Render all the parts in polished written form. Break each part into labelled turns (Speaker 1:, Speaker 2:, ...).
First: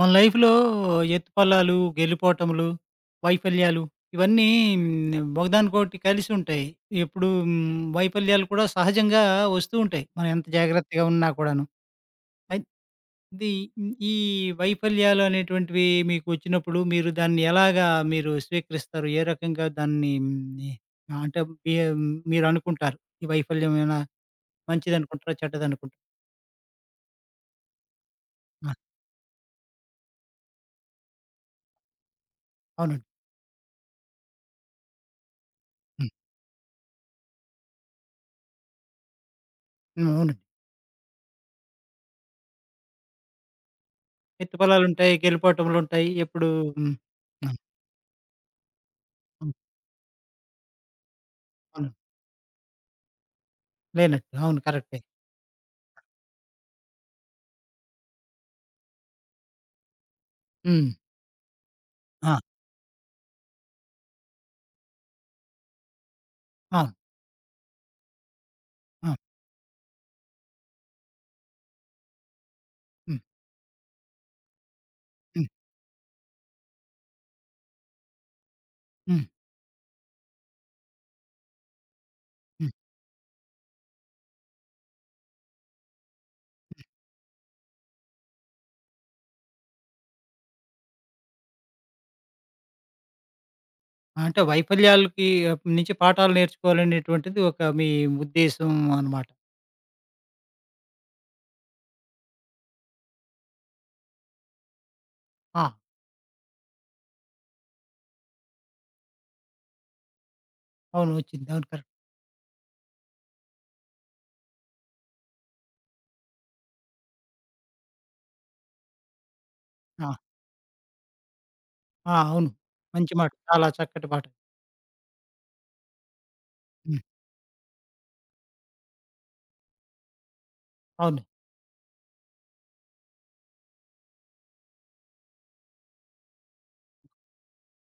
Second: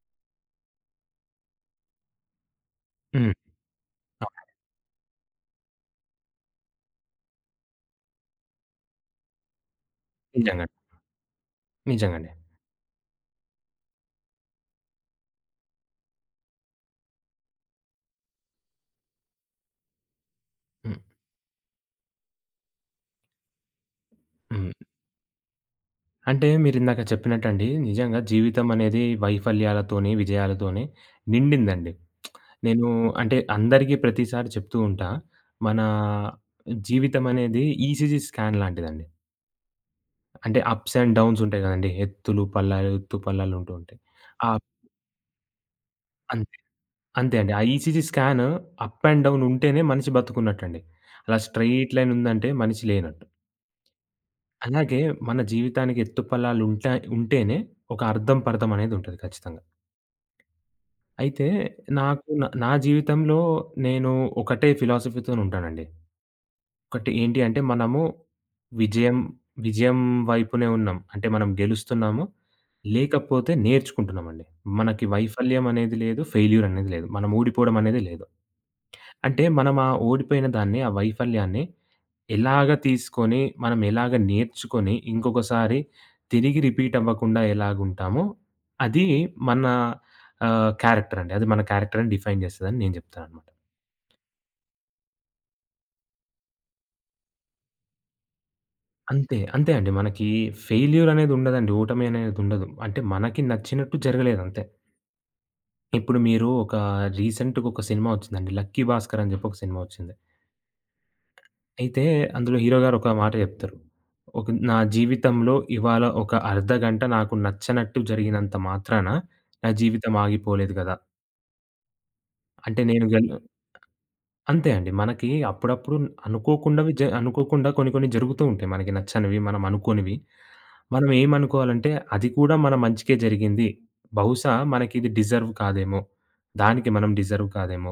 Speaker 1: మన లైఫ్‌లో ఎత్తుపల్లాలు, గెలుపోటములు,
Speaker 2: హ్మ్.
Speaker 1: వైఫల్యాలు ఇవన్నీ ఒకదానికొకటి కలిసి ఉంటాయి. ఎప్పుడు వైఫల్యాలు కూడా సహజంగా వస్తూ ఉంటాయి. మనం ఎంత
Speaker 2: నిజంగండి.
Speaker 1: జాగ్రత్తగా ఉన్నా కూడాను.
Speaker 2: నిజంగండి.
Speaker 1: అయి ఇది ఈ వైఫల్యాలు అనేటువంటివి మీకు వచ్చినప్పుడు మీరు స్వీకరిస్తారు? ఏ రకంగా దాన్ని
Speaker 2: హ్మ్.
Speaker 1: అంటే బి మీరు అనుకుంటారు? ఈ వైఫల్యం ఏమైనా
Speaker 2: హ్మ్.
Speaker 1: మంచిదనుకుంటారా? చెడ్డదనుకుంటారా?
Speaker 2: అంటే మీరిందాక చెప్పినట్టండి, నిజంగా జీవితం
Speaker 1: ఆ!
Speaker 2: అనేది వైఫల్యాలతోని, విజయాలతోని నిండిందండి. నేను
Speaker 1: అవునండి.
Speaker 2: అంటే అందరికీ ప్రతిసారి చెప్తూ ఉంటా. మన
Speaker 1: హ్మ్.
Speaker 2: జీవితం అనేది ఈసీజీ స్కాన్ లాంటిదండి.
Speaker 1: హ్మ్. అవునండి.
Speaker 2: అంటే అప్స్ అండ్ డౌన్స్ ఉంటాయి కదండీ. ఎత్తులు, పల్లాలు, ఎత్తు పల్లాలు ఉంటూ ఉంటాయి. ఆహ్,
Speaker 1: ఎత్తుపల్లాలుంటాయి, గెలుపోటములుంటాయి. ఎప్పుడు
Speaker 2: అంతే.
Speaker 1: హ్మ్.
Speaker 2: అంతే అండి. ఆ ECG scan up and down
Speaker 1: హ్మ్.
Speaker 2: ఉంటేనే మనిషి బతుకున్నట్టండి. అలా
Speaker 1: అవును.
Speaker 2: స్ట్రెయిట్ లైన్ ఉందంటే మనిషి లేనట్టు.
Speaker 1: లేనట్టు. అవును. కరెక్టే.
Speaker 2: అలాగే మన జీవితానికి ఎత్తుపల్లాలు ఉంటా ఉంటేనే ఒక అర్థం, పర్థం అనేదుంటది ఖచ్చితంగా.
Speaker 1: హ్మ్.
Speaker 2: అయితే నాకు
Speaker 1: ఆ!
Speaker 2: నా నా జీవితంలో నేను ఒకటే ఫిలాసఫీతోని ఉంటానండి.
Speaker 1: అవును.
Speaker 2: ఒకటి ఏంటి అంటే మనము
Speaker 1: ఆ!
Speaker 2: విజయం, విజయం వైపునే ఉన్నాం. అంటే మనం గెలుస్తున్నాము.
Speaker 1: హ్మ్.
Speaker 2: లేకపోతే నేర్చుకుంటున్నామండి. మనకి
Speaker 1: హ్మ్.
Speaker 2: వైఫల్యం అనేది లేదు. ఫెయిల్యూర్ అనేది లేదు. మనం ఓడిపోవడం అనేది లేదు.
Speaker 1: హ్మ్.
Speaker 2: అంటే మనం ఆ ఓడిపోయిన దాన్ని, ఆ వైఫల్యాన్ని ఎలాగ
Speaker 1: హ్మ్.
Speaker 2: తీసుకొని, మనం ఎలాగ నేర్చుకొని, ఇంకొకసారి తిరిగి రిపీట్ అవ్వకుండా ఎలాగుంటామో, అది మన క్యారెక్టర్ అండి. అది మన క్యారెక్టర్‌ని డిఫైన్ చేస్తదని నేను చెప్తాననమాట.
Speaker 1: అంటే వైఫల్యాలకి నుంచి పాఠాలు నేర్చుకోవాలనేటువంటిది ఒక మీ ఉద్దేశం అనమాట.
Speaker 2: అంతే. అంతే అండి. మనకి ఫెయిల్యూర్ అనేది ఉండదండి. ఓటమి అనేదుండదు. అంటే మనకి నచ్చినట్టు జరగలేదంతే.
Speaker 1: ఆ!
Speaker 2: ఇప్పుడు మీరు ఒక రీసెంట్‌గా ఒక సినిమా వచ్చిందండి. 'లక్కీ భాస్కర్' అని చెప్పి ఒక సినిమా వచ్చింది.
Speaker 1: అవును. వచ్చింది. అవును. కరెక్ట్.
Speaker 2: అయితే అందులో హీరో గారు ఒక మాట చెప్తారు. ఒక "నా జీవితంలో ఇవాళ ఒక అర్ధ గంట నాకు నచ్చనట్టు జరిగినంత మాత్రాన నా
Speaker 1: ఆ!
Speaker 2: జీవితం ఆగిపోలేదు గదా!"
Speaker 1: ఆ! అవును.
Speaker 2: అంటే నేను
Speaker 1: మంచి
Speaker 2: గెల్
Speaker 1: మాట. చాలా చక్కటి మాట.
Speaker 2: అంతే అండి. మనకి అప్పుడప్పుడు
Speaker 1: హ్మ్.
Speaker 2: అనుకోకుండా కొన్ని కొన్ని జరుగుతూ ఉంటాయి. మనకి నచ్చనివి, మనం అనుకోనివి. మనం
Speaker 1: అవును.
Speaker 2: ఏమనుకోవాలంటే, అది కూడా మన మంచికే జరిగింది. బహుశా మనకిది డిజర్వ్ కాదేమో! దానికి మనం డిజర్వ్ కాదేమో!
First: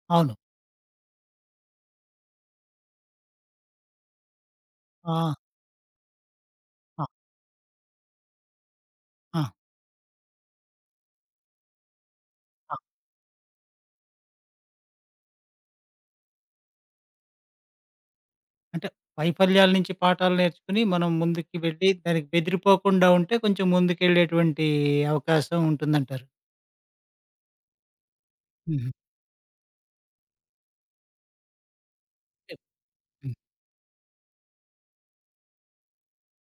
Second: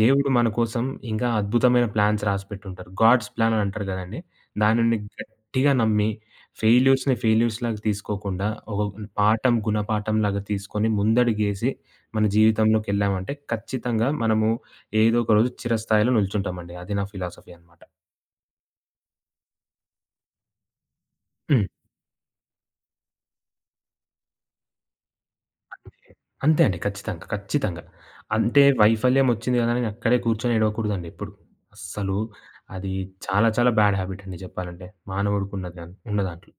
Speaker 2: దేవుడు
Speaker 1: అవును.
Speaker 2: మన కోసం ఇంకా అద్భుతమైన ప్లాన్స్ రాసిపెట్టుంటారు. గాడ్స్ ప్లాన్ అని అంటారు గదండీ! దానిని
Speaker 1: ఆ!
Speaker 2: గట్టిగా నమ్మి,
Speaker 1: ఆ!
Speaker 2: ఫెయిల్యూర్స్‌ని ఫెయిల్యూర్స్‌లాగా తీసుకోకుండా, ఒక
Speaker 1: ఆ!
Speaker 2: పాఠం, గుణపాఠంలాగా తీసుకొని ముందడుగేసి మన
Speaker 1: ఆ!
Speaker 2: జీవితంలోకెళ్ళామంటే, ఖచ్చితంగా మనము ఏదో ఒక రోజు చిరస్థాయిలో నిల్చుంటామండి. అది నా ఫిలాసఫీ అనమాట.
Speaker 1: అంటే వైఫల్యాల నుంచి పాఠాలు నేర్చుకుని మనం ముందుకి వెళ్ళి దానికి బెదిరిపోకుండా ఉంటే కొంచెం ముందుకెళ్ళేటువంటి అవకాశం ఉంటుందంటారు.
Speaker 2: అంతే అండి. ఖచ్చితంగా. ఖచ్చితంగా. అంటే వైఫల్యం వచ్చింది కదా అని అక్కడే కూర్చొని ఏడవకూడదండి ఎప్పుడు. అస్సలు
Speaker 1: హుహు.
Speaker 2: అది చాలా చాలా బ్యాడ్ హాబిట్ అండి చెప్పాలంటే. మానవుడికున్నది దాన్ ఉన్న దాంట్లో.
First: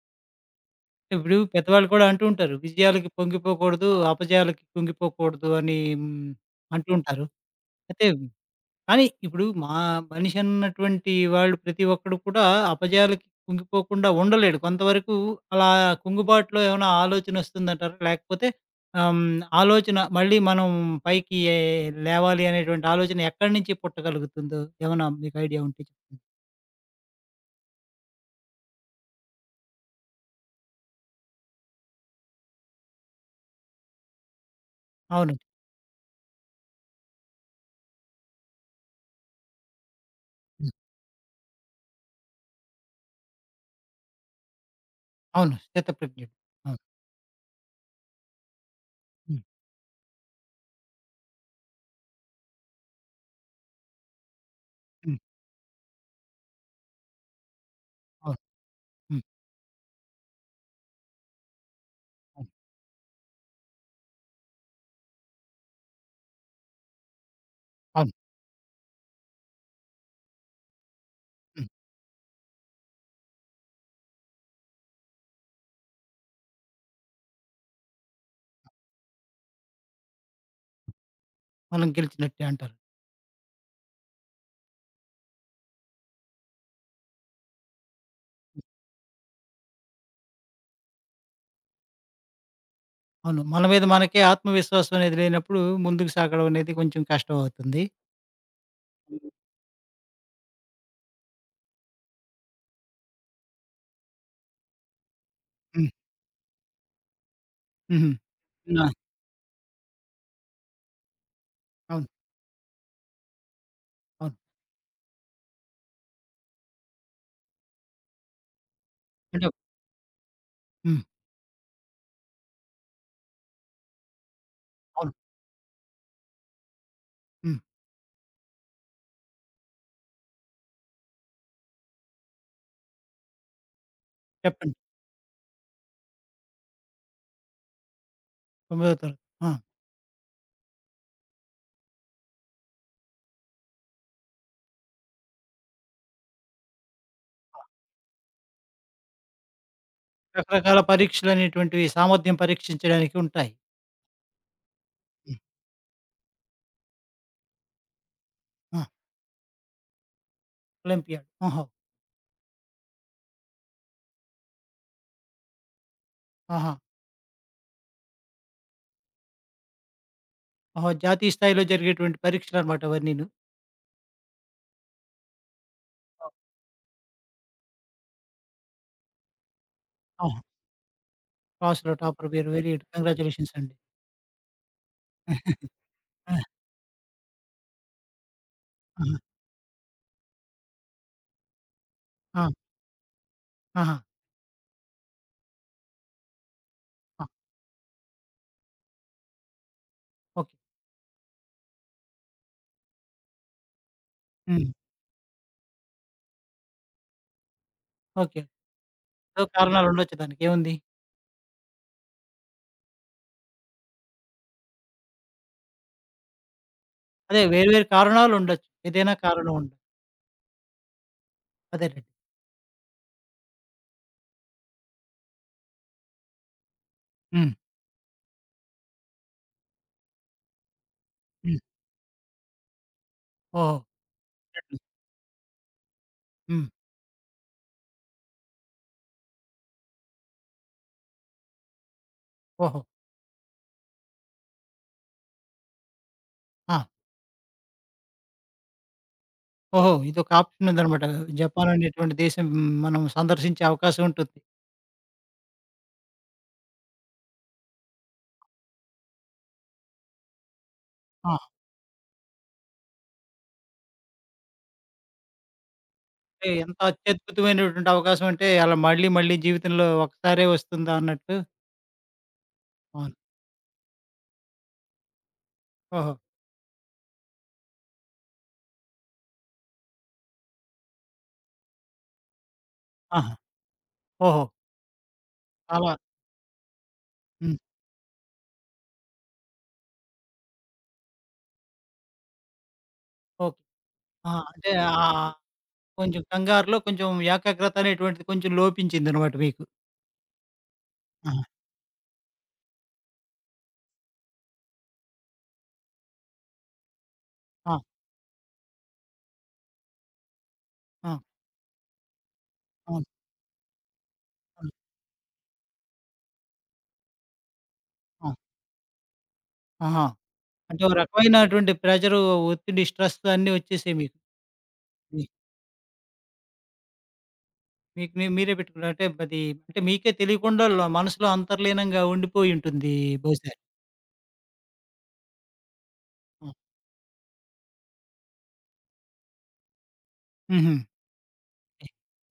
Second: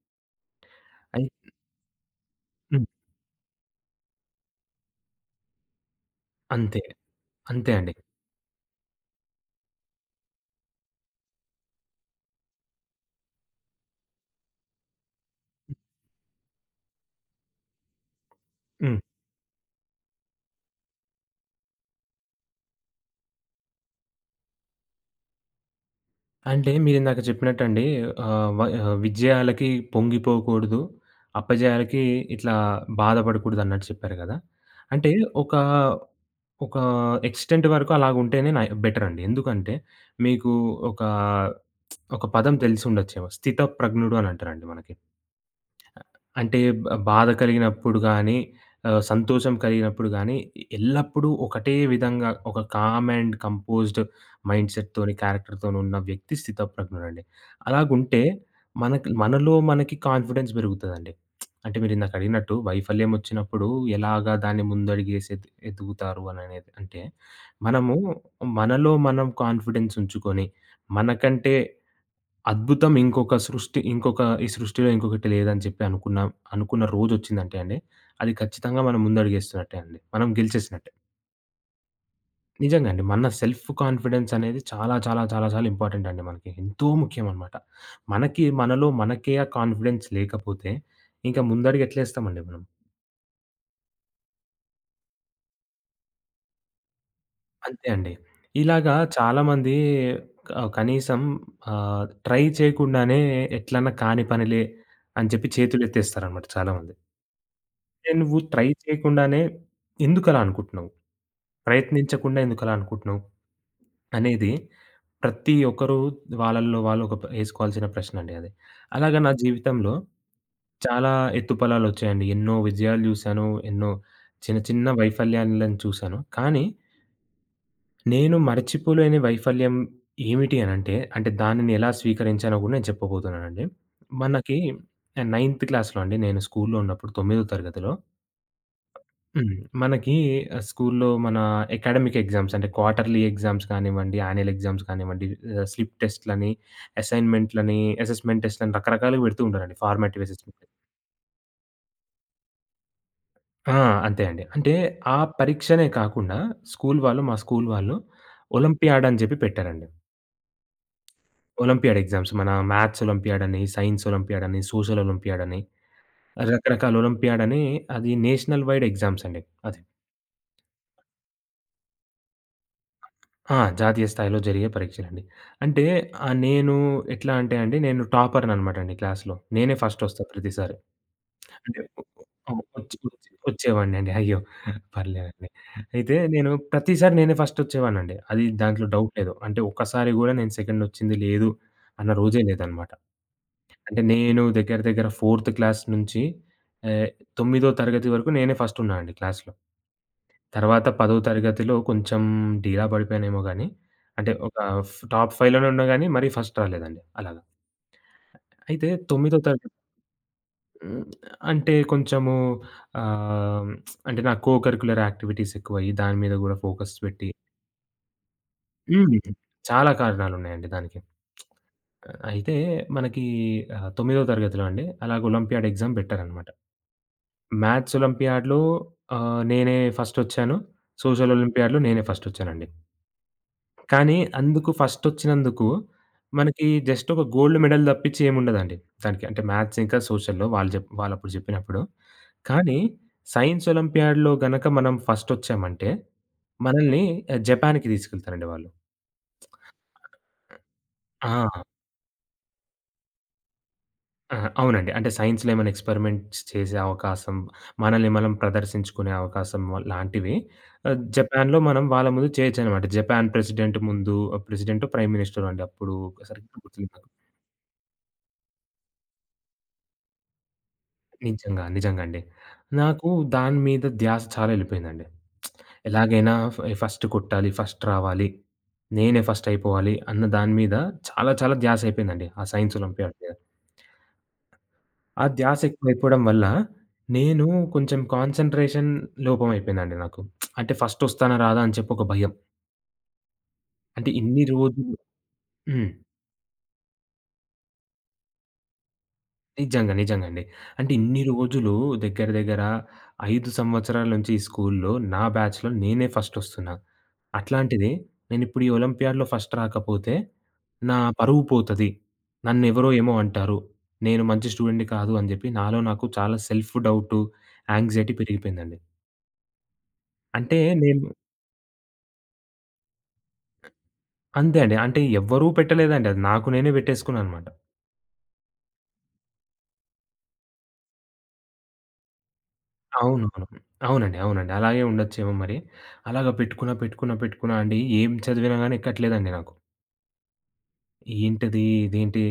Speaker 2: అయి
Speaker 1: ఇప్పుడు పెద్దవాళ్ళు కూడా అంటూ ఉంటారు.
Speaker 2: హ్మ్.
Speaker 1: విజయాలకి పొంగిపోకూడదు, అపజయాలకి కుంగిపోకూడదు అని
Speaker 2: అంతే.
Speaker 1: అంటూ ఉంటారు.
Speaker 2: అంతే అండి.
Speaker 1: అయితే కానీ ఇప్పుడు మా మనిషి అన్నటువంటి వాళ్ళు ప్రతి ఒక్కడు కూడా అపజయాలకి కుంగిపోకుండా ఉండలేడు. కొంతవరకు అలా కుంగుబాటులో ఏమైనా ఆలోచనొస్తుందంటారా? లేకపోతే
Speaker 2: హ్మ్.
Speaker 1: ఆహ్, హ్మ్, ఆలోచన మళ్ళీ మనం పైకి లేవాలి అనేటువంటి ఆలోచన ఎక్కడి నుంచి పుట్టగలుగుతుందో ఏమైనా మీకు ఐడియా ఉంటే చెప్పండి?
Speaker 2: అంటే మీరిందాక చెప్పినట్టండి, విజయాలకి పొంగిపోకూడదు. అపజయాలకి ఇట్లా బాధపడకూడదన్నట్టు చెప్పారు కదా! అంటే
Speaker 1: అవును.
Speaker 2: ఒక, ఒక ఎక్స్‌టెంట్ వరకు అలాగుంటేనే నై బెటర్ అండి. ఎందుకంటే మీకు
Speaker 1: హ్మ్.
Speaker 2: ఒక ఒక పదం తెలిసుండొచ్చేమో. 'స్థితప్రజ్ఞుడు' అని అంటారండి మనకి.
Speaker 1: అవును. స్థితప్రజ్ఞుడు.
Speaker 2: అంటే
Speaker 1: అవును.
Speaker 2: బాధ కలిగినప్పుడు గానీ,
Speaker 1: హ్మ్.
Speaker 2: సంతోషం కలిగినప్పుడు గానీ, ఎల్లప్పుడూ ఒకటే విధంగా ఒక కామ్ అండ్ కంపోజ్డ్ మైండ్‌సెట్‌తోని,
Speaker 1: హ్మ్.
Speaker 2: క్యారెక్టర్‌తోనున్న వ్యక్తి స్థితప్రజ్ఞుడండి. అలాగుంటే
Speaker 1: అవును.
Speaker 2: మనకి
Speaker 1: హ్మ్.
Speaker 2: మనలో మనకి కాన్ఫిడెన్స్ పెరుగుతదండి. అంటే మీరిందాక
Speaker 1: అవును.
Speaker 2: అడిగినట్టు వైఫల్యం వచ్చినప్పుడు ఎలాగా దాన్ని ముందడుగేసి ఎదుగుతారు అననేది. అంటే మనము
Speaker 1: అవును.
Speaker 2: మనలో మనం కాన్ఫిడెన్స్ ఉంచుకొని, మనకంటే
Speaker 1: హ్మ్.
Speaker 2: అద్భుతం ఇంకొక సృష్టి ఇంకొక ఈ సృష్టిలో ఇంకొకటి లేదని చెప్పి అనుకున్న అనుకున్న రోజొచ్చిందంటే అండి, అది ఖచ్చితంగా మనం ముందడుగేస్తున్నట్టే అండి. మనం గెలిచేసినట్టే.
Speaker 1: మనం గెలిచినట్టే అంటారు.
Speaker 2: నిజంగా అండి. మన సెల్ఫ్ కాన్ఫిడెన్స్ అనేది చాలా చాలా చాలా చాలా ఇంపార్టెంట్ అండి మనకి. ఎంతో ముఖ్యమనమాట. మనకి మనలో మనకే ఆ కాన్ఫిడెన్స్ లేకపోతే ఇంకా ముందడుగు ఎట్లేస్తామండి మనం.
Speaker 1: అవును. మన మీద మనకే ఆత్మవిశ్వాసం అనేది లేనప్పుడు ముందుకు సాగడం అనేది కొంచెం కష్టం అవుతుంది.
Speaker 2: అంతే అండి. ఇలాగా
Speaker 1: హ్మ్.
Speaker 2: చాలామంది క కనీసం ట్రై చేయకుండానే ఎట్లన్నా కాని పనిలే అని చెప్పి
Speaker 1: హ్మ్.
Speaker 2: చేతులెత్తేస్తారనమాట చాలామంది.
Speaker 1: హుహు.
Speaker 2: అంటే నువ్వు ట్రై
Speaker 1: నా
Speaker 2: చేయకుండానే ఎందుకలా అనుకుంటున్నావు?
Speaker 1: అవును.
Speaker 2: ప్రయత్నించకుండా ఎందుకలా అనుకుంటున్నావు?
Speaker 1: అవును.
Speaker 2: అనేది ప్రతి ఒక్కరు వాళ్ళలో వాళ్ళు ఒక ప ఏసుకోవాల్సిన ప్రశ్నండి అది. అలాగా నా
Speaker 1: అంటే
Speaker 2: జీవితంలో
Speaker 1: హ్మ్.
Speaker 2: చాలా ఎత్తుపల్లాలొచ్చాయండి. ఎన్నో విజయాలు జూసాను. ఎన్నో చిన్న చిన్న
Speaker 1: అవును.
Speaker 2: వైఫల్యాలను చూసాను. కానీ
Speaker 1: హ్మ్.
Speaker 2: నేను మరచిపోలేని వైఫల్యం ఏమిటి అనంటే, అంటే అంటే దానిని ఎలా స్వీకరించానో గూడా నేను చెప్పబోతున్నానండి. మనకి
Speaker 1: చెప్పండి.
Speaker 2: నైన్త్ క్లాస్‌లో అండి, నేను స్కూలులో ఉన్నప్పుడు తొమ్మిదో తరగతిలో.
Speaker 1: 9వ తరగతి.
Speaker 2: హ్మ్.
Speaker 1: ఆ!
Speaker 2: మనకి స్కూల్లో మన అకాడమిక్ ఎగ్జామ్స్ అంటే క్వార్టర్లీ ఎగ్జామ్స్ కానివ్వండి, యాన్యుయల్ ఎగ్జామ్స్ కానివ్వండి, స్లిప్ టెస్ట్‌లని, అసైన్‌మెంట్‌లని, అసెస్మెంట్ టెస్ట్‌లని రకరకాలుగా పెడుతూ ఉంటారండి. Formative assessment.
Speaker 1: రకరకాల పరీక్షలనేటువంటివి సామర్థ్యం పరీక్షించడానికి ఉంటాయి.
Speaker 2: ఆ! అంతే అండి. అంటే ఆ
Speaker 1: హ్మ్.
Speaker 2: పరీక్షనే కాకుండా స్కూల్ వాళ్ళు మా స్కూల్ వాళ్ళు
Speaker 1: ఆ!
Speaker 2: ఒలింపియాడ్ అని చెప్పి పెట్టారండి.
Speaker 1: ఒలింపియాడ్. ఓహో!
Speaker 2: ఒలింపియాడ్ ఎగ్జామ్స్, మన మ్యాథ్స్ ఒలింపియాడ్ అని, సైన్స్ ఒలింపియాడ్ అని, సోషల్ ఒలింపియాడ్ అని
Speaker 1: ఆహా!
Speaker 2: రకరకాల ఒలింపియాడ్ అని. అది నేషనల్ వైడ్ ఎగ్జామ్స్ అండి అది.
Speaker 1: ఓహో! జాతీయ స్థాయిలో జరిగేటువంటి పరీక్షలనమాట అవన్నీను.
Speaker 2: ఆ! జాతీయ స్థాయిలో జరిగే పరీక్షలండి. అంటే నేను ఎట్లా అంటే అండి, నేను టాపర్‌ననమాట అండి క్లాస్‌లో. నేనే ఫస్టొస్తా
Speaker 1: ఆహా!
Speaker 2: ప్రతిసారి. అంటే
Speaker 1: క్లాస్‌లో టాపర్ మీరు
Speaker 2: అవును.
Speaker 1: Very good.
Speaker 2: వచ్చి వచ్చి
Speaker 1: కంగ్రాచ్యులేషన్స్ అండి.
Speaker 2: వచ్చేవాడినండి. అయ్యో! పర్లేదండి. అయితే
Speaker 1: ఆ!
Speaker 2: నేను ప్రతిసారి నేనే ఫస్టొచ్చేవాడినండి. అది, దాంట్లో డౌట్
Speaker 1: ఆహా!
Speaker 2: లేదు. అంటే ఒక్కసారి గూడా నేను సెకండొచ్చింది లేదు, అన్న రోజే
Speaker 1: ఆ!
Speaker 2: లేదనమాట.
Speaker 1: ఆహా!
Speaker 2: అంటే నేను దగ్గర దగ్గర ఫోర్త్ క్లాస్ నుంచి ఆహ్,
Speaker 1: ఆ!
Speaker 2: 9థో తరగతి వరకు నేనే ఫస్టున్నా అండి క్లాస్‌లో.
Speaker 1: ఓకే.
Speaker 2: తర్వాత 10వ తరగతిలో కొంచెం డీలా పడిపోయానేమో గానీ, అంటే ఒక
Speaker 1: హ్మ్.
Speaker 2: ఫ్ టాప్ 5 లోనే ఉన్నా గానీ, మరీ ఫస్ట్ రాలేదండి అలాగా.
Speaker 1: ఓకే.
Speaker 2: అయితే 9వ
Speaker 1: ఏదో
Speaker 2: తరగతి
Speaker 1: కారణాలుండొచ్చు దానికి ఏముంది?
Speaker 2: హ్మ్. అంటే కొంచెము ఆహ్, అంటే నా కో కరిక్యులర్ యాక్టివిటీస్ ఎక్కువయ్యి, దాని మీద గూడా ఫోకస్ పెట్టి.
Speaker 1: అదే వేరు వేరు కారణాలుండొచ్చు. ఏదైనా
Speaker 2: హ్మ్.
Speaker 1: కారణం ఉండ
Speaker 2: చాలా కారణాలున్నాయండి దానికి.
Speaker 1: అదేనండి.
Speaker 2: అయితే మనకి 9వ తరగతిలో అండి, అలాగ ఒలింపియాడ్ ఎగ్జామ్ పెట్టారనమాట.
Speaker 1: హ్మ్.
Speaker 2: మ్యాథ్స్ ఒలింపియాడ్‌లో నేనే ఫస్టొచ్చాను. సోషల్
Speaker 1: హ్మ్.
Speaker 2: ఒలింపియాడ్‌లో నేనే ఫస్టొచ్చానండి.
Speaker 1: ఓహో!
Speaker 2: కానీ అందుకు
Speaker 1: చెట్లు.
Speaker 2: ఫస్టొచ్చినందుకు మనకి
Speaker 1: హ్మ్.
Speaker 2: జస్ట్ ఒక గోల్డ్ మెడల్ తప్పించి ఏముండదండి. దానికి, అంటే మ్యాథ్స్ ఇంకా సోషల్‌లో వాళ్ళు వాళ్ళప్పుడు జెప్పినప్పుడు. కానీ
Speaker 1: ఓహో!
Speaker 2: సైన్స్ ఒలింపియాడ్‌లో గనక మనం ఫస్టొచ్చామంటే
Speaker 1: ఆ!
Speaker 2: మనల్ని జపాన్‌కి తీసుకెళ్తారండి వాళ్ళు.
Speaker 1: ఓహో! ఇదొక ఆప్షన్ ఉందనమాట.
Speaker 2: ఆ!
Speaker 1: జపాన్ అనేటువంటి దేశం మనం సందర్శించే అవకాశం
Speaker 2: ఆ!
Speaker 1: ఉంటుంది.
Speaker 2: అవునండి. అంటే సైన్స్‌లో ఏమైనా ఎక్స్‌పెరిమెంట్స్ చేసే అవకాశం, మనల్ని మనం ప్రదర్శించుకునే అవకాశం లాంటివి
Speaker 1: ఆ!
Speaker 2: జపాన్‌లో మనం వాళ్ళ ముందు చేయొచ్చనమాట. జపాన్ ప్రెసిడెంట్ ముందు, ప్రెసిడెంటో, ప్రైమ్ మినిస్టరో అండి అప్పుడు.
Speaker 1: అంటే
Speaker 2: సరిగ్గా
Speaker 1: ఎంత
Speaker 2: గుర్తులేదు నాకు.
Speaker 1: అత్యద్భుతమైనటువంటి అవకాశం అంటే అలా మళ్ళీ మళ్ళీ జీవితంలో ఒక్కసారే వస్తుందా అన్నట్టు.
Speaker 2: నిజంగా. నిజంగా అండి. నాకు
Speaker 1: అవును.
Speaker 2: దాని మీద ధ్యాస చాలా ఎళ్ళిపోయిందండి.
Speaker 1: ఓహో!
Speaker 2: ఎలాగైనా ఫస్ట్ కొట్టాలి, ఫస్ట్ రావాలి, నేనే ఫస్ట్ అయిపోవాలి అన్న దాని మీద చాలా చాలా ధ్యాస అయిపోయిందండి. ఆ సైన్స్ ఒలింపియాడ్ మీద.
Speaker 1: ఆహా! ఓహో!
Speaker 2: ఆ ధ్యాస
Speaker 1: అలా
Speaker 2: ఎక్కువైపోవడం వల్ల నేను
Speaker 1: హ్మ్.
Speaker 2: కొంచెం కాన్సంట్రేషన్ లోపం అయిపోయిందండి నాకు. అంటే ఫస్ట్ ఒస్తానా రాదా అని చెప్పి ఒక భయం.
Speaker 1: ఓకే.
Speaker 2: అంటే
Speaker 1: ఆ!
Speaker 2: ఇన్ని
Speaker 1: అంటే
Speaker 2: రోజులు. హ్మ్.
Speaker 1: కొంచెం కంగారులో కొంచెం ఏకాగ్రత అనేటువంటిది కొంచెం లోపించిందనమాట మీకు.
Speaker 2: నిజంగా. నిజంగండి. అంటే ఇన్ని
Speaker 1: ఆహా!
Speaker 2: రోజులు దగ్గర దగ్గర 5 సంవత్సరాల నుంచి ఈ స్కూలులో నా బ్యాచ్‌లో నేనే ఫస్టొస్తున్నా.
Speaker 1: ఆ!
Speaker 2: అట్లాంటిది, నేనిప్పుడు ఈ ఒలింపియాడ్‌లో ఫస్ట్ రాకపోతే నా
Speaker 1: ఆ!
Speaker 2: పరువు పోతది. నన్నెవరో
Speaker 1: అవును.
Speaker 2: ఏమో అంటారు. నేను మంచి
Speaker 1: అవును.
Speaker 2: స్టూడెంట్‌ని కాదు అని జెప్పి నాలో నాకు చాలా సెల్ఫ్ డౌటు, యాంక్సైటీ
Speaker 1: ఆ!
Speaker 2: పెరిగిపోయిందండి.
Speaker 1: ఆహా!
Speaker 2: అంటే
Speaker 1: అంటే ఒక
Speaker 2: నేను,
Speaker 1: రకమైనటువంటి ప్రెషరు, ఒత్తిడి, స్ట్రెస్ అన్నీ వచ్చేసాయి మీకు.
Speaker 2: అంతే అండి. అంటే
Speaker 1: మీ
Speaker 2: ఎవ్వరూ పెట్టలేదండి, అది నాకు నేనే పెట్టేసుకున్నాననమాట.
Speaker 1: మీకు మీ మీరే పెట్టుకున్నారు. అంటే అది అంటే మీకే తెలియకుండా లో మనసులో అంతర్లీనంగా ఉండిపోయి ఉంటుంది బహుశా.
Speaker 2: అవునవును. అవునండి. అవునండి. అలాగే ఉండొచ్చేమో మరి. అలాగా
Speaker 1: హ్మ్.
Speaker 2: పెట్టుకున్నా, పెట్టుకున్నా, పెట్టుకున్నా అండి. ఏం చదివినా గాని ఎక్కట్లేదండి నాకు.
Speaker 1: హుహు.
Speaker 2: ఏంటిది? ఇదేంటి?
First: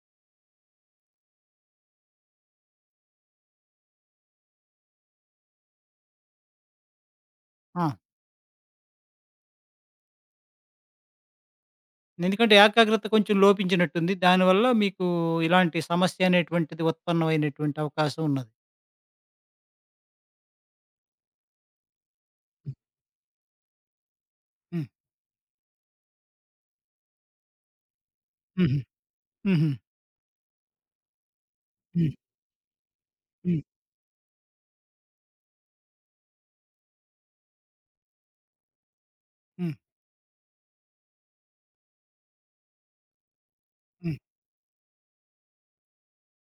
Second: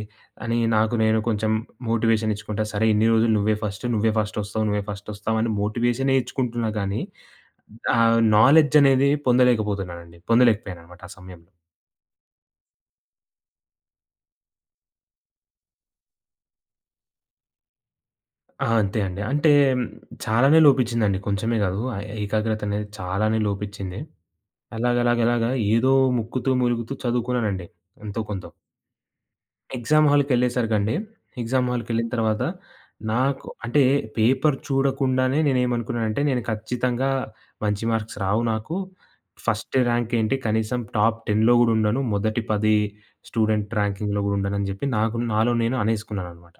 Speaker 2: అని నాకు నేను కొంచెం మోటివేషన్ ఇచ్చుకుంటా. సరే, ఇన్ని రోజులు నువ్వే ఫస్ట్, నువ్వే ఫస్ట్ ఒస్తావు, నువ్వే ఫస్ట్ ఒస్తావు అని మోటివేషనే ఇచ్చుకుంటున్నా గానీ,
Speaker 1: ఆ!
Speaker 2: ఆ నాలెడ్జ్ అనేది పొందలేకపోతున్నానండి. పొందలేకపోయాననమాట ఆ సమయంలో.
Speaker 1: ఎందుకంటే ఏకాగ్రత కొంచెం లోపించినట్టుంది. దానివల్ల మీకు ఇలాంటి సమస్య అనేటువంటిది ఉత్పన్నమైనటువంటి అవకాశం ఉన్నది.
Speaker 2: ఆ! అంతే అండి. అంటే చాలానే లోపించిందండి. కొంచెమే గాదు. ఆ ఏకాగ్రత అనేది చాలానే లోపించింది.
Speaker 1: హ్మ్.
Speaker 2: అలాగలాగలాగా ఏదో ముక్కుతూ, ములుగుతూ చదువుకున్నానండి ఎంతో కొంత.
Speaker 1: హుహు. హుహు.
Speaker 2: ఎగ్జామ్ హాల్‌కెళ్ళేసరికండి, ఎగ్జామ్ హాల్‌కెళ్ళిన
Speaker 1: హ్మ్.
Speaker 2: తర్వాత నాకు,
Speaker 1: హ్మ్.
Speaker 2: అంటే పేపర్ చూడకుండానే నేనేమనుకున్నానంటే, నేను ఖచ్చితంగా మంచి మార్క్స్ రావు నాకు. ఫస్ట్
Speaker 1: హ్మ్.
Speaker 2: ర్యాంక్ ఏంటి, కనీసం టాప్ 10లో గూడా ఉండను. మొదటి 10 స్టూడెంట్
Speaker 1: హ్మ్.
Speaker 2: ర్యాంకింగ్‌లో గూడా ఉండనని జెప్పి నాకు, నాలో నేను అనేసుకున్నాననమాట.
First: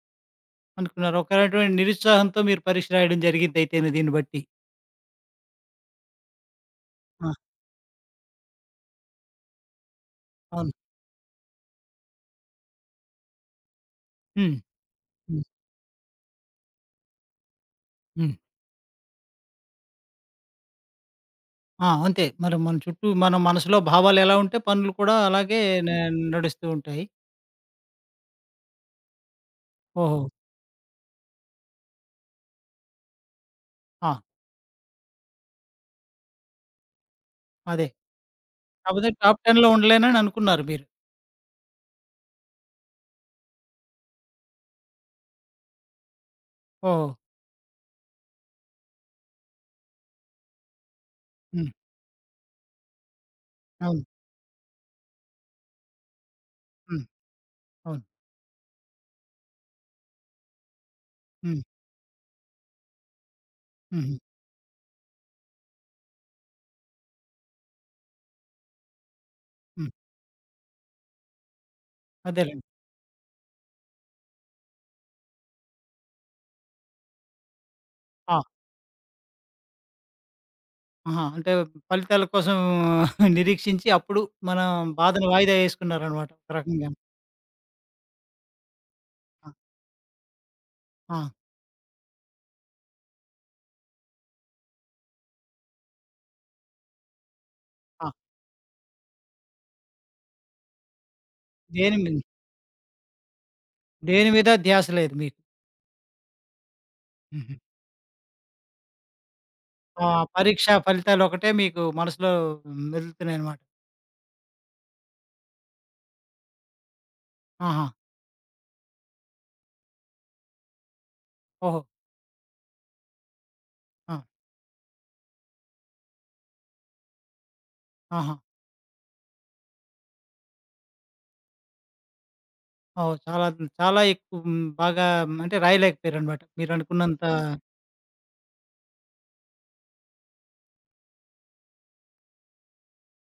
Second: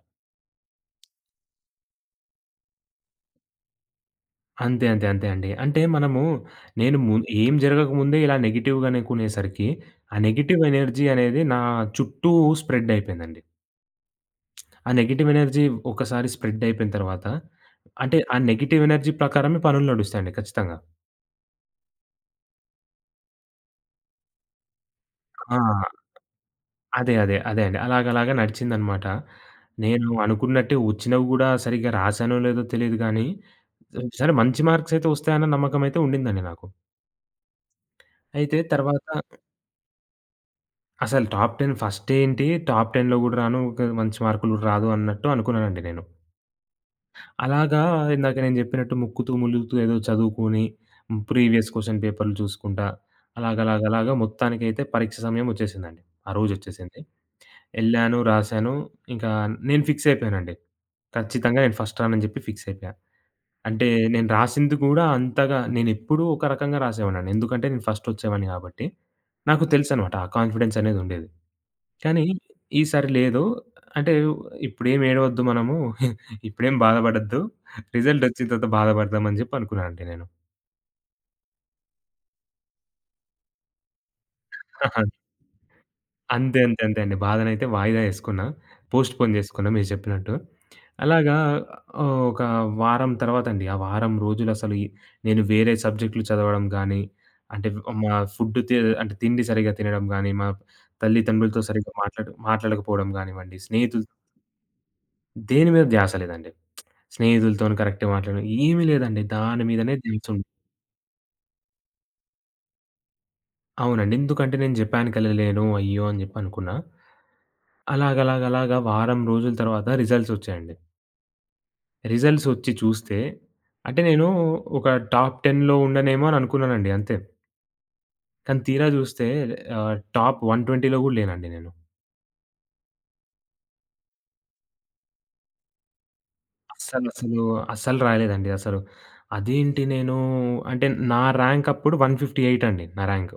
Speaker 1: అనుకున్నారు. ఒక రకమైన నిరుత్సాహంతో మీరు పరీక్ష రాయడం జరిగిందయితేను దీన్ని బట్టి.
Speaker 2: అంతే, అంతే, అంతే అండి. అంటే మనము నేను ము
Speaker 1: ఆ!
Speaker 2: ఏం జరగకముందే ఇలా నెగెటివ్‌గా అనుకునేసరికి, ఆ నెగెటివ్
Speaker 1: అవును.
Speaker 2: ఎనర్జీ అనేది నా చుట్టూ స్ప్రెడ్ అయిపోయిందండి.
Speaker 1: హ్మ్.
Speaker 2: ఆ నెగెటివ్
Speaker 1: హ్మ్.
Speaker 2: ఎనర్జీ ఒకసారి స్ప్రెడ్ అయిపోయిన తర్వాత, అంటే
Speaker 1: హ్మ్.
Speaker 2: ఆ నెగెటివ్ ఎనర్జీ ప్రకారమే పనులు నడుస్తాయండి ఖచ్చితంగా.
Speaker 1: ఆ! అంతే. మరి మన చుట్టూ మన మనసులో భావాలు ఎలా ఉంటే పనులు కూడా
Speaker 2: ఆ!
Speaker 1: అలాగే న నడుస్తూ ఉంటాయి.
Speaker 2: అదే. అదే. అదే అండి. అలాగలాగా నడిచిందనమాట. నేను
Speaker 1: ఓహో!
Speaker 2: అనుకున్నట్టే వచ్చినవి గూడా సరిగ్గా రాసానో లేదో తెలీదు గానీ,
Speaker 1: ఆ!
Speaker 2: సరే మంచి మార్క్స్ అయితే వస్తాయన్న నమ్మకం అయితే ఉండిందండి నాకు.
Speaker 1: అదే.
Speaker 2: అయితే తర్వాత
Speaker 1: కాకపోతే టాప్ 10లో ఉండలేనని అనుకున్నారు మీరు.
Speaker 2: అసలు టాప్ 10, ఫస్ట్ ఏంటి? టాప్ 10లో గూడా రాను. ఒక మంచి మార్కులు రాదు అన్నట్టు అనుకున్నానండి నేను.
Speaker 1: ఓహో!
Speaker 2: అలాగా ఇందాక నేను జెప్పినట్టు ముక్కుతూ, ములుగుతూ ఏదో చదువుకొని, హ్మ్, ప్రీవియస్
Speaker 1: హ్మ్.
Speaker 2: క్వెషన్ పేపర్‌లు చూసుకుంటా,
Speaker 1: అవును.
Speaker 2: అలాగలాగలాగా మొత్తానికైతే పరీక్ష సమయం ఒచ్చేసిందండి. ఆ రోజొచ్చేసింది.
Speaker 1: హ్మ్. అవును.
Speaker 2: ఎళ్ళాను, రాసాను. ఇంకా నేను ఫిక్స్ అయిపోయానండి. ఖచ్చితంగా
Speaker 1: హ్మ్.
Speaker 2: నేను ఫస్ట్ రానని జెప్పి ఫిక్స్ అయిపోయా. అంటే
Speaker 1: హుహు.
Speaker 2: నేను రాసింది గూడా అంతగా, నేనెప్పుడూ ఒక రకంగా రాసేవాడినండి. ఎందుకంటే నేను ఫస్ట్ ఒచ్చేవాడిని గాబట్టి. నాకు
Speaker 1: హ్మ్.
Speaker 2: తెలుసనమాట. ఆ కాన్ఫిడెన్స్ అనేది ఉండేది. కానీ
Speaker 1: అదేలెండి.
Speaker 2: ఈసారి లేదు. అంటే ఇప్పుడేం ఏడవద్దు మనము. ఇప్పుడేం బాధపడొద్దు. రిజల్ట్
Speaker 1: ఆ!
Speaker 2: వచ్చిన తర్వాత బాధపడదాం అని చెప్పి అనుకున్నానండి నేను.
Speaker 1: ఆహా! అంటే ఫలితాల కోసం నిరీక్షించి అప్పుడు మనం బాధను వాయిదా వేసుకున్నారనమాట ఒక
Speaker 2: అంతే. అంతే.
Speaker 1: రకంగా.
Speaker 2: అంతే అండి. బాధనైతే వాయిదా యేసుకున్నా. పోస్ట్‌పోన్
Speaker 1: ఆ!
Speaker 2: జేసుకున్నా మీరు చెప్పినట్టు.
Speaker 1: ఆ!
Speaker 2: అలాగా ఒక వారం తర్వాతండి. ఆ వారం రోజులసలు, ఈ నేను వేరే సబ్జెక్టులు చదవడం గానీ, అంటే
Speaker 1: ఆ!
Speaker 2: మా ఫుడ్ తి అంటే తిండి సరిగ్గా తినడం గానీ, మా తల్లిదండ్రులతో సరిగ్గా
Speaker 1: దేని మీ
Speaker 2: మాట్లాడకపోవడం గానివ్వండి, స్నేహితులు,
Speaker 1: దేని మీద ధ్యాస లేదు మీకు.
Speaker 2: దేని మీద ధ్యాస లేదండి.
Speaker 1: హుహు.
Speaker 2: స్నేహితులతోని కరెక్ట్‌గా మాట్లాడడం. ఏమీ లేదండి. దాని మీదనే
Speaker 1: ఆ
Speaker 2: దిగుతుండే.
Speaker 1: పరీక్ష ఫలితాలొకటే మీకు మనసులో మెదులుతున్నాయనమాట.
Speaker 2: అవునండి. ఎందుకంటే నేను జపాన్‌కెళ్ళలేను అయ్యో! అని జెప్పి అనుకున్నా.
Speaker 1: ఆహా!
Speaker 2: అలాగలాగలాగా వారం రోజుల తర్వాత రిజల్ట్స్ వచ్చాయండి.
Speaker 1: ఓహో!
Speaker 2: రిజల్ట్స్ వచ్చి చూస్తే, అంటే
Speaker 1: ఆ!
Speaker 2: నేను ఒక టాప్ 10లో ఉండనేమో అని అనుకున్నానండి అంతే.
Speaker 1: ఆహా!
Speaker 2: కానీ తీరా జూస్తే టాప్ 120లో గూడా లేనండి నేను.
Speaker 1: ఓహ్! చాలా చాలా ఎక్కువ హ్మ్. బాగా అంటే రాయలేకపోయారనమాట. మీరనుకున్నంత
Speaker 2: అస్సలసలు, అస్సలు రాయలేదండి అసలు. అదేంటి నేను, అంటే నా ర్యాంక్ అప్పుడు 158 అండి నా ర్యాంక్.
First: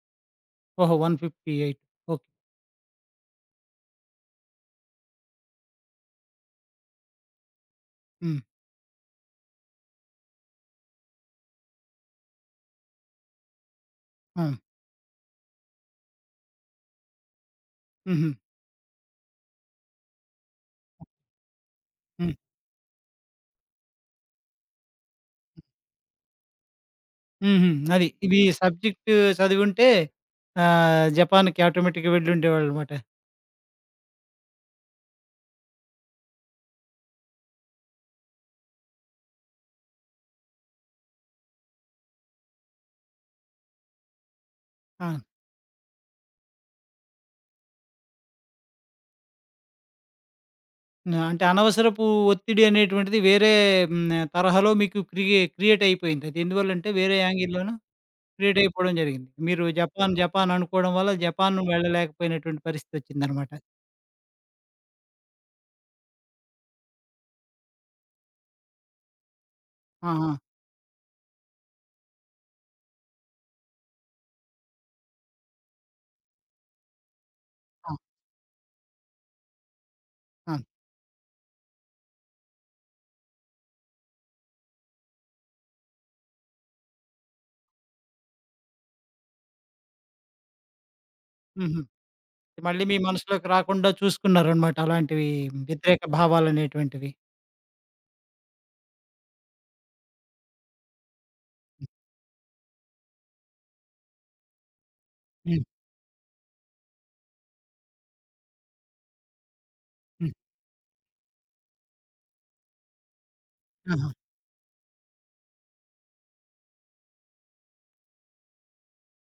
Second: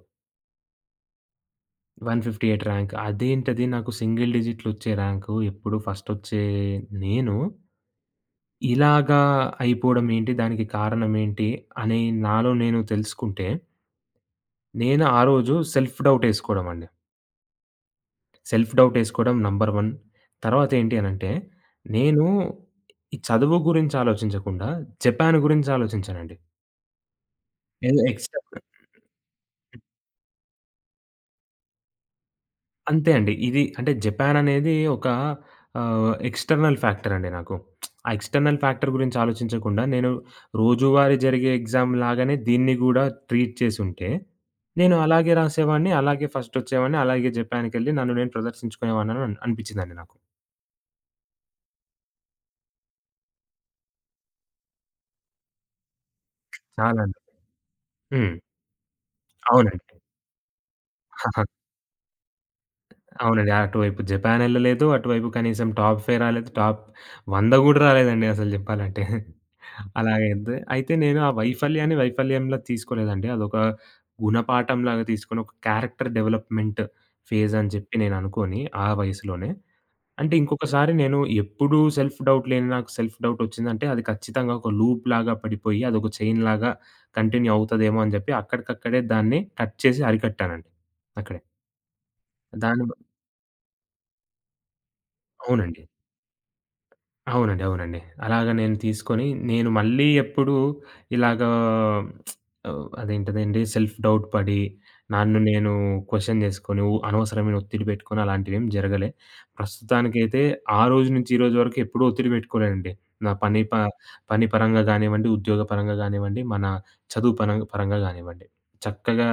Speaker 1: ఓహో! 158 ఓకే.
Speaker 2: 158 ర్యాంక్. అదేంటది, నాకు సింగిల్ డిజిట్‌లొచ్చే ర్యాంకు, ఎప్పుడు ఫస్టొచ్చే నేను,
Speaker 1: హ్మ్.
Speaker 2: ఇలాగా అయిపోవడం ఏంటి? దానికి కారణమేంటి? అని నాలో నేను తెలుసుకుంటే,
Speaker 1: ఆ!
Speaker 2: నేను ఆ రోజు సెల్ఫ్ డౌటేసుకోవడం అండి.
Speaker 1: హుహు.
Speaker 2: Self డౌటేసుకోవడం number 1. తర్వాతేంటి అనంటే, నేను
Speaker 1: హ్మ్.
Speaker 2: ఈ చదువు గురించి ఆలోచించకుండా జపాన్ గురించి ఆలోచించానండి.
Speaker 1: హుహు.
Speaker 2: ఏదో
Speaker 1: అది. ఇవి
Speaker 2: ఎక్స్‌ట్రా,
Speaker 1: సబ్జెక్ట్ చదివుంటే జపాన్‌కి ఆటోమేటిక్‌గా వెళ్ళుండేవాళ్ళనమాట.
Speaker 2: అంతే అండి. ఇది, అంటే జపాన్ అనేది ఒక ఎక్స్‌టర్నల్ ఫ్యాక్టర్ అండి నాకు. ఆ ఎక్స్‌టర్నల్ ఫ్యాక్టర్ గురించి ఆలోచించకుండా నేను రోజువారీ జరిగే ఎగ్జామ్ లాగానే దీన్ని గూడా ట్రీట్ చేసుంటే, నేను
Speaker 1: ఆ!
Speaker 2: అలాగే రాసేవాడిని, అలాగే ఫస్ట్ వచ్చేవాడిని, అలాగే జపాన్‌కెళ్ళి నన్ను నేను ప్రదర్శించుకునేవాడినని అనిపించిందండి నాకు.
Speaker 1: అంటే అనవసరపు ఒత్తిడి అనేటువంటిది వేరే హ్మ్. తరహాలో మీకు క్రియేట్ అయిపోయింది. అది ఎందువల్లంటే
Speaker 2: చాలా,
Speaker 1: వేరే
Speaker 2: అంటే,
Speaker 1: యాంగిల్‌లోనూ
Speaker 2: హ్మ్.
Speaker 1: క్రియేట్ అయిపోవడం జరిగింది. మీరు
Speaker 2: అవునండి.
Speaker 1: జపాన్, జపాన్ అనుకోవడం వల్ల జపాన్ వెళ్ళలేకపోయినటువంటి పరిస్థితొచ్చిందనమాట.
Speaker 2: అవునండి. అటువైపు జపాన్ ఎళ్ళలేదు. అటువైపు కనీసం టాప్ ఫైవ్ రాలేదు. టాప్ 100 గూడా రాలేదండి అసలు జెప్పాలంటే.
Speaker 1: ఆహా!
Speaker 2: అలాగైతే అయితే నేను ఆ వైఫల్యాన్ని వైఫల్యంలా తీసుకోలేదండి. అదొక గుణపాఠంలాగా తీసుకొని ఒక క్యారెక్టర్ డెవలప్‌మెంట్ ఫేజ్ అని
Speaker 1: ఆ!
Speaker 2: చెప్పి నేను అనుకోని ఆ వయసులోనే. అంటే
Speaker 1: ఆ!
Speaker 2: ఇంకొకసారి నేను, ఎప్పుడూ సెల్ఫ్ డౌట్ లేని నాకు సెల్ఫ్ డౌట్ ఒచ్చిందంటే అది ఖచ్చితంగా ఒక లూప్ లాగా పడిపోయి అదొక చైన్ లాగా కంటిన్యూ అవుతదేమో అని జెప్పి అక్కడికక్కడే దాన్ని కట్ చేసి అరికట్టానండి అక్కడే.
Speaker 1: హుహు.
Speaker 2: దాని
Speaker 1: మళ్ళీ
Speaker 2: వ
Speaker 1: మీ మనసులోకి రాకుండా చూసుకున్నారనమాట అలాంటివి
Speaker 2: అవునండి.
Speaker 1: వ్యతిరేక భావాలనేటువంటివి.
Speaker 2: అవునండి. అవునండి. అలాగ నేను తీసుకొని నేను మళ్ళీ ఎప్పుడు ఇలాగా అదేంటిదండి సెల్ఫ్ డౌట్ పడి, నన్ను
Speaker 1: హ్మ్.
Speaker 2: నేను క్వెషన్ చేసుకొని, అనవసరమైన ఒత్తిడి పెట్టుకొని అలాంటివేమి జరగలే.
Speaker 1: హ్మ్.
Speaker 2: ప్రస్తుతానికైతే ఆ రోజు నుంచి ఈ రోజు వరకు ఎప్పుడూ ఒత్తిడి పెట్టుకోలేదండి. నా పని ప
Speaker 1: ఆహా!
Speaker 2: పని పరంగా గానివ్వండి, ఉద్యోగ పరంగా గానివ్వండి, మన చదువు పరంగా గానివ్వండి. చక్కగా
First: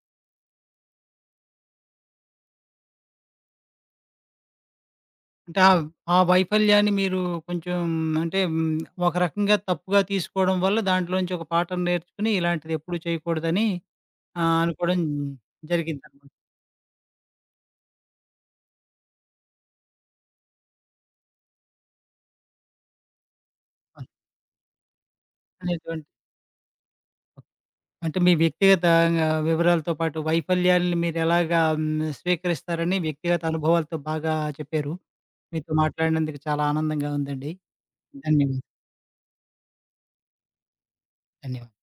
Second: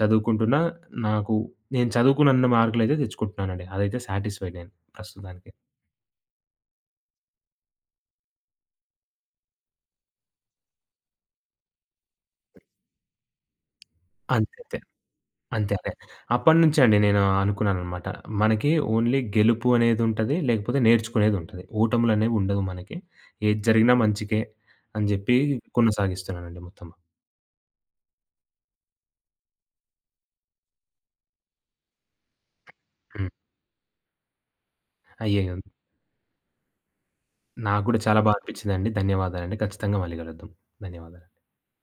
Speaker 2: చదువుకుంటున్నా, నాకు నేను చదువుకున్నంత మార్కులైతే తెచ్చుకుంటున్నానండి. అదైతే సాటిస్ఫైడ్ నేను ప్రస్తుతానికి.
Speaker 1: అంటే ఆ ఆ వైఫల్యాన్ని మీరు కొంచెం అంటే ఒక రకంగా తప్పుగా తీసుకోవడం వల్ల దాంట్లో నుంచి ఒక పాఠం నేర్చుకొని ఇలాంటిది ఎప్పుడూ చేయకూడదని
Speaker 2: అంతే.
Speaker 1: అనుకోవడం
Speaker 2: అంతే. అదే.
Speaker 1: జరిగిందనమాట.
Speaker 2: అప్పటినుంచే అండి నేను అనుకున్నాననమాట. మనకి ఓన్లీ గెలుపు అనేదుంటది. లేకపోతే నేర్చుకునేదుంటది. ఓటములనేవి ఉండవు మనకి. ఏది జరిగినా
Speaker 1: ఆ!
Speaker 2: మంచికే అని జెప్పి
Speaker 1: అనేటువంటి
Speaker 2: కొనసాగిస్తున్నానండి మొత్తం.
Speaker 1: అంటే మీ వ్యక్తిగత వివరాలతో పాటు వైఫల్యాల్ని మీరెలాగా స్వీకరిస్తారని
Speaker 2: హ్మ్.
Speaker 1: వ్యక్తిగత అనుభవాలతో బాగా చెప్పారు.
Speaker 2: అయ్యయ్యో!
Speaker 1: మీతో మాట్లాడినందుకు చాలా ఆనందంగా ఉందండి.
Speaker 2: నాకు గూడా చాలా బా
Speaker 1: ధన్యవాదాలు.
Speaker 2: అనిపిచ్చిందండి. ధన్యవాదాలండి. ఖచ్చితంగా మళ్ళీ కలుద్దాం. ధన్యవాదాలు.
Speaker 1: ధన్యవాదాలు.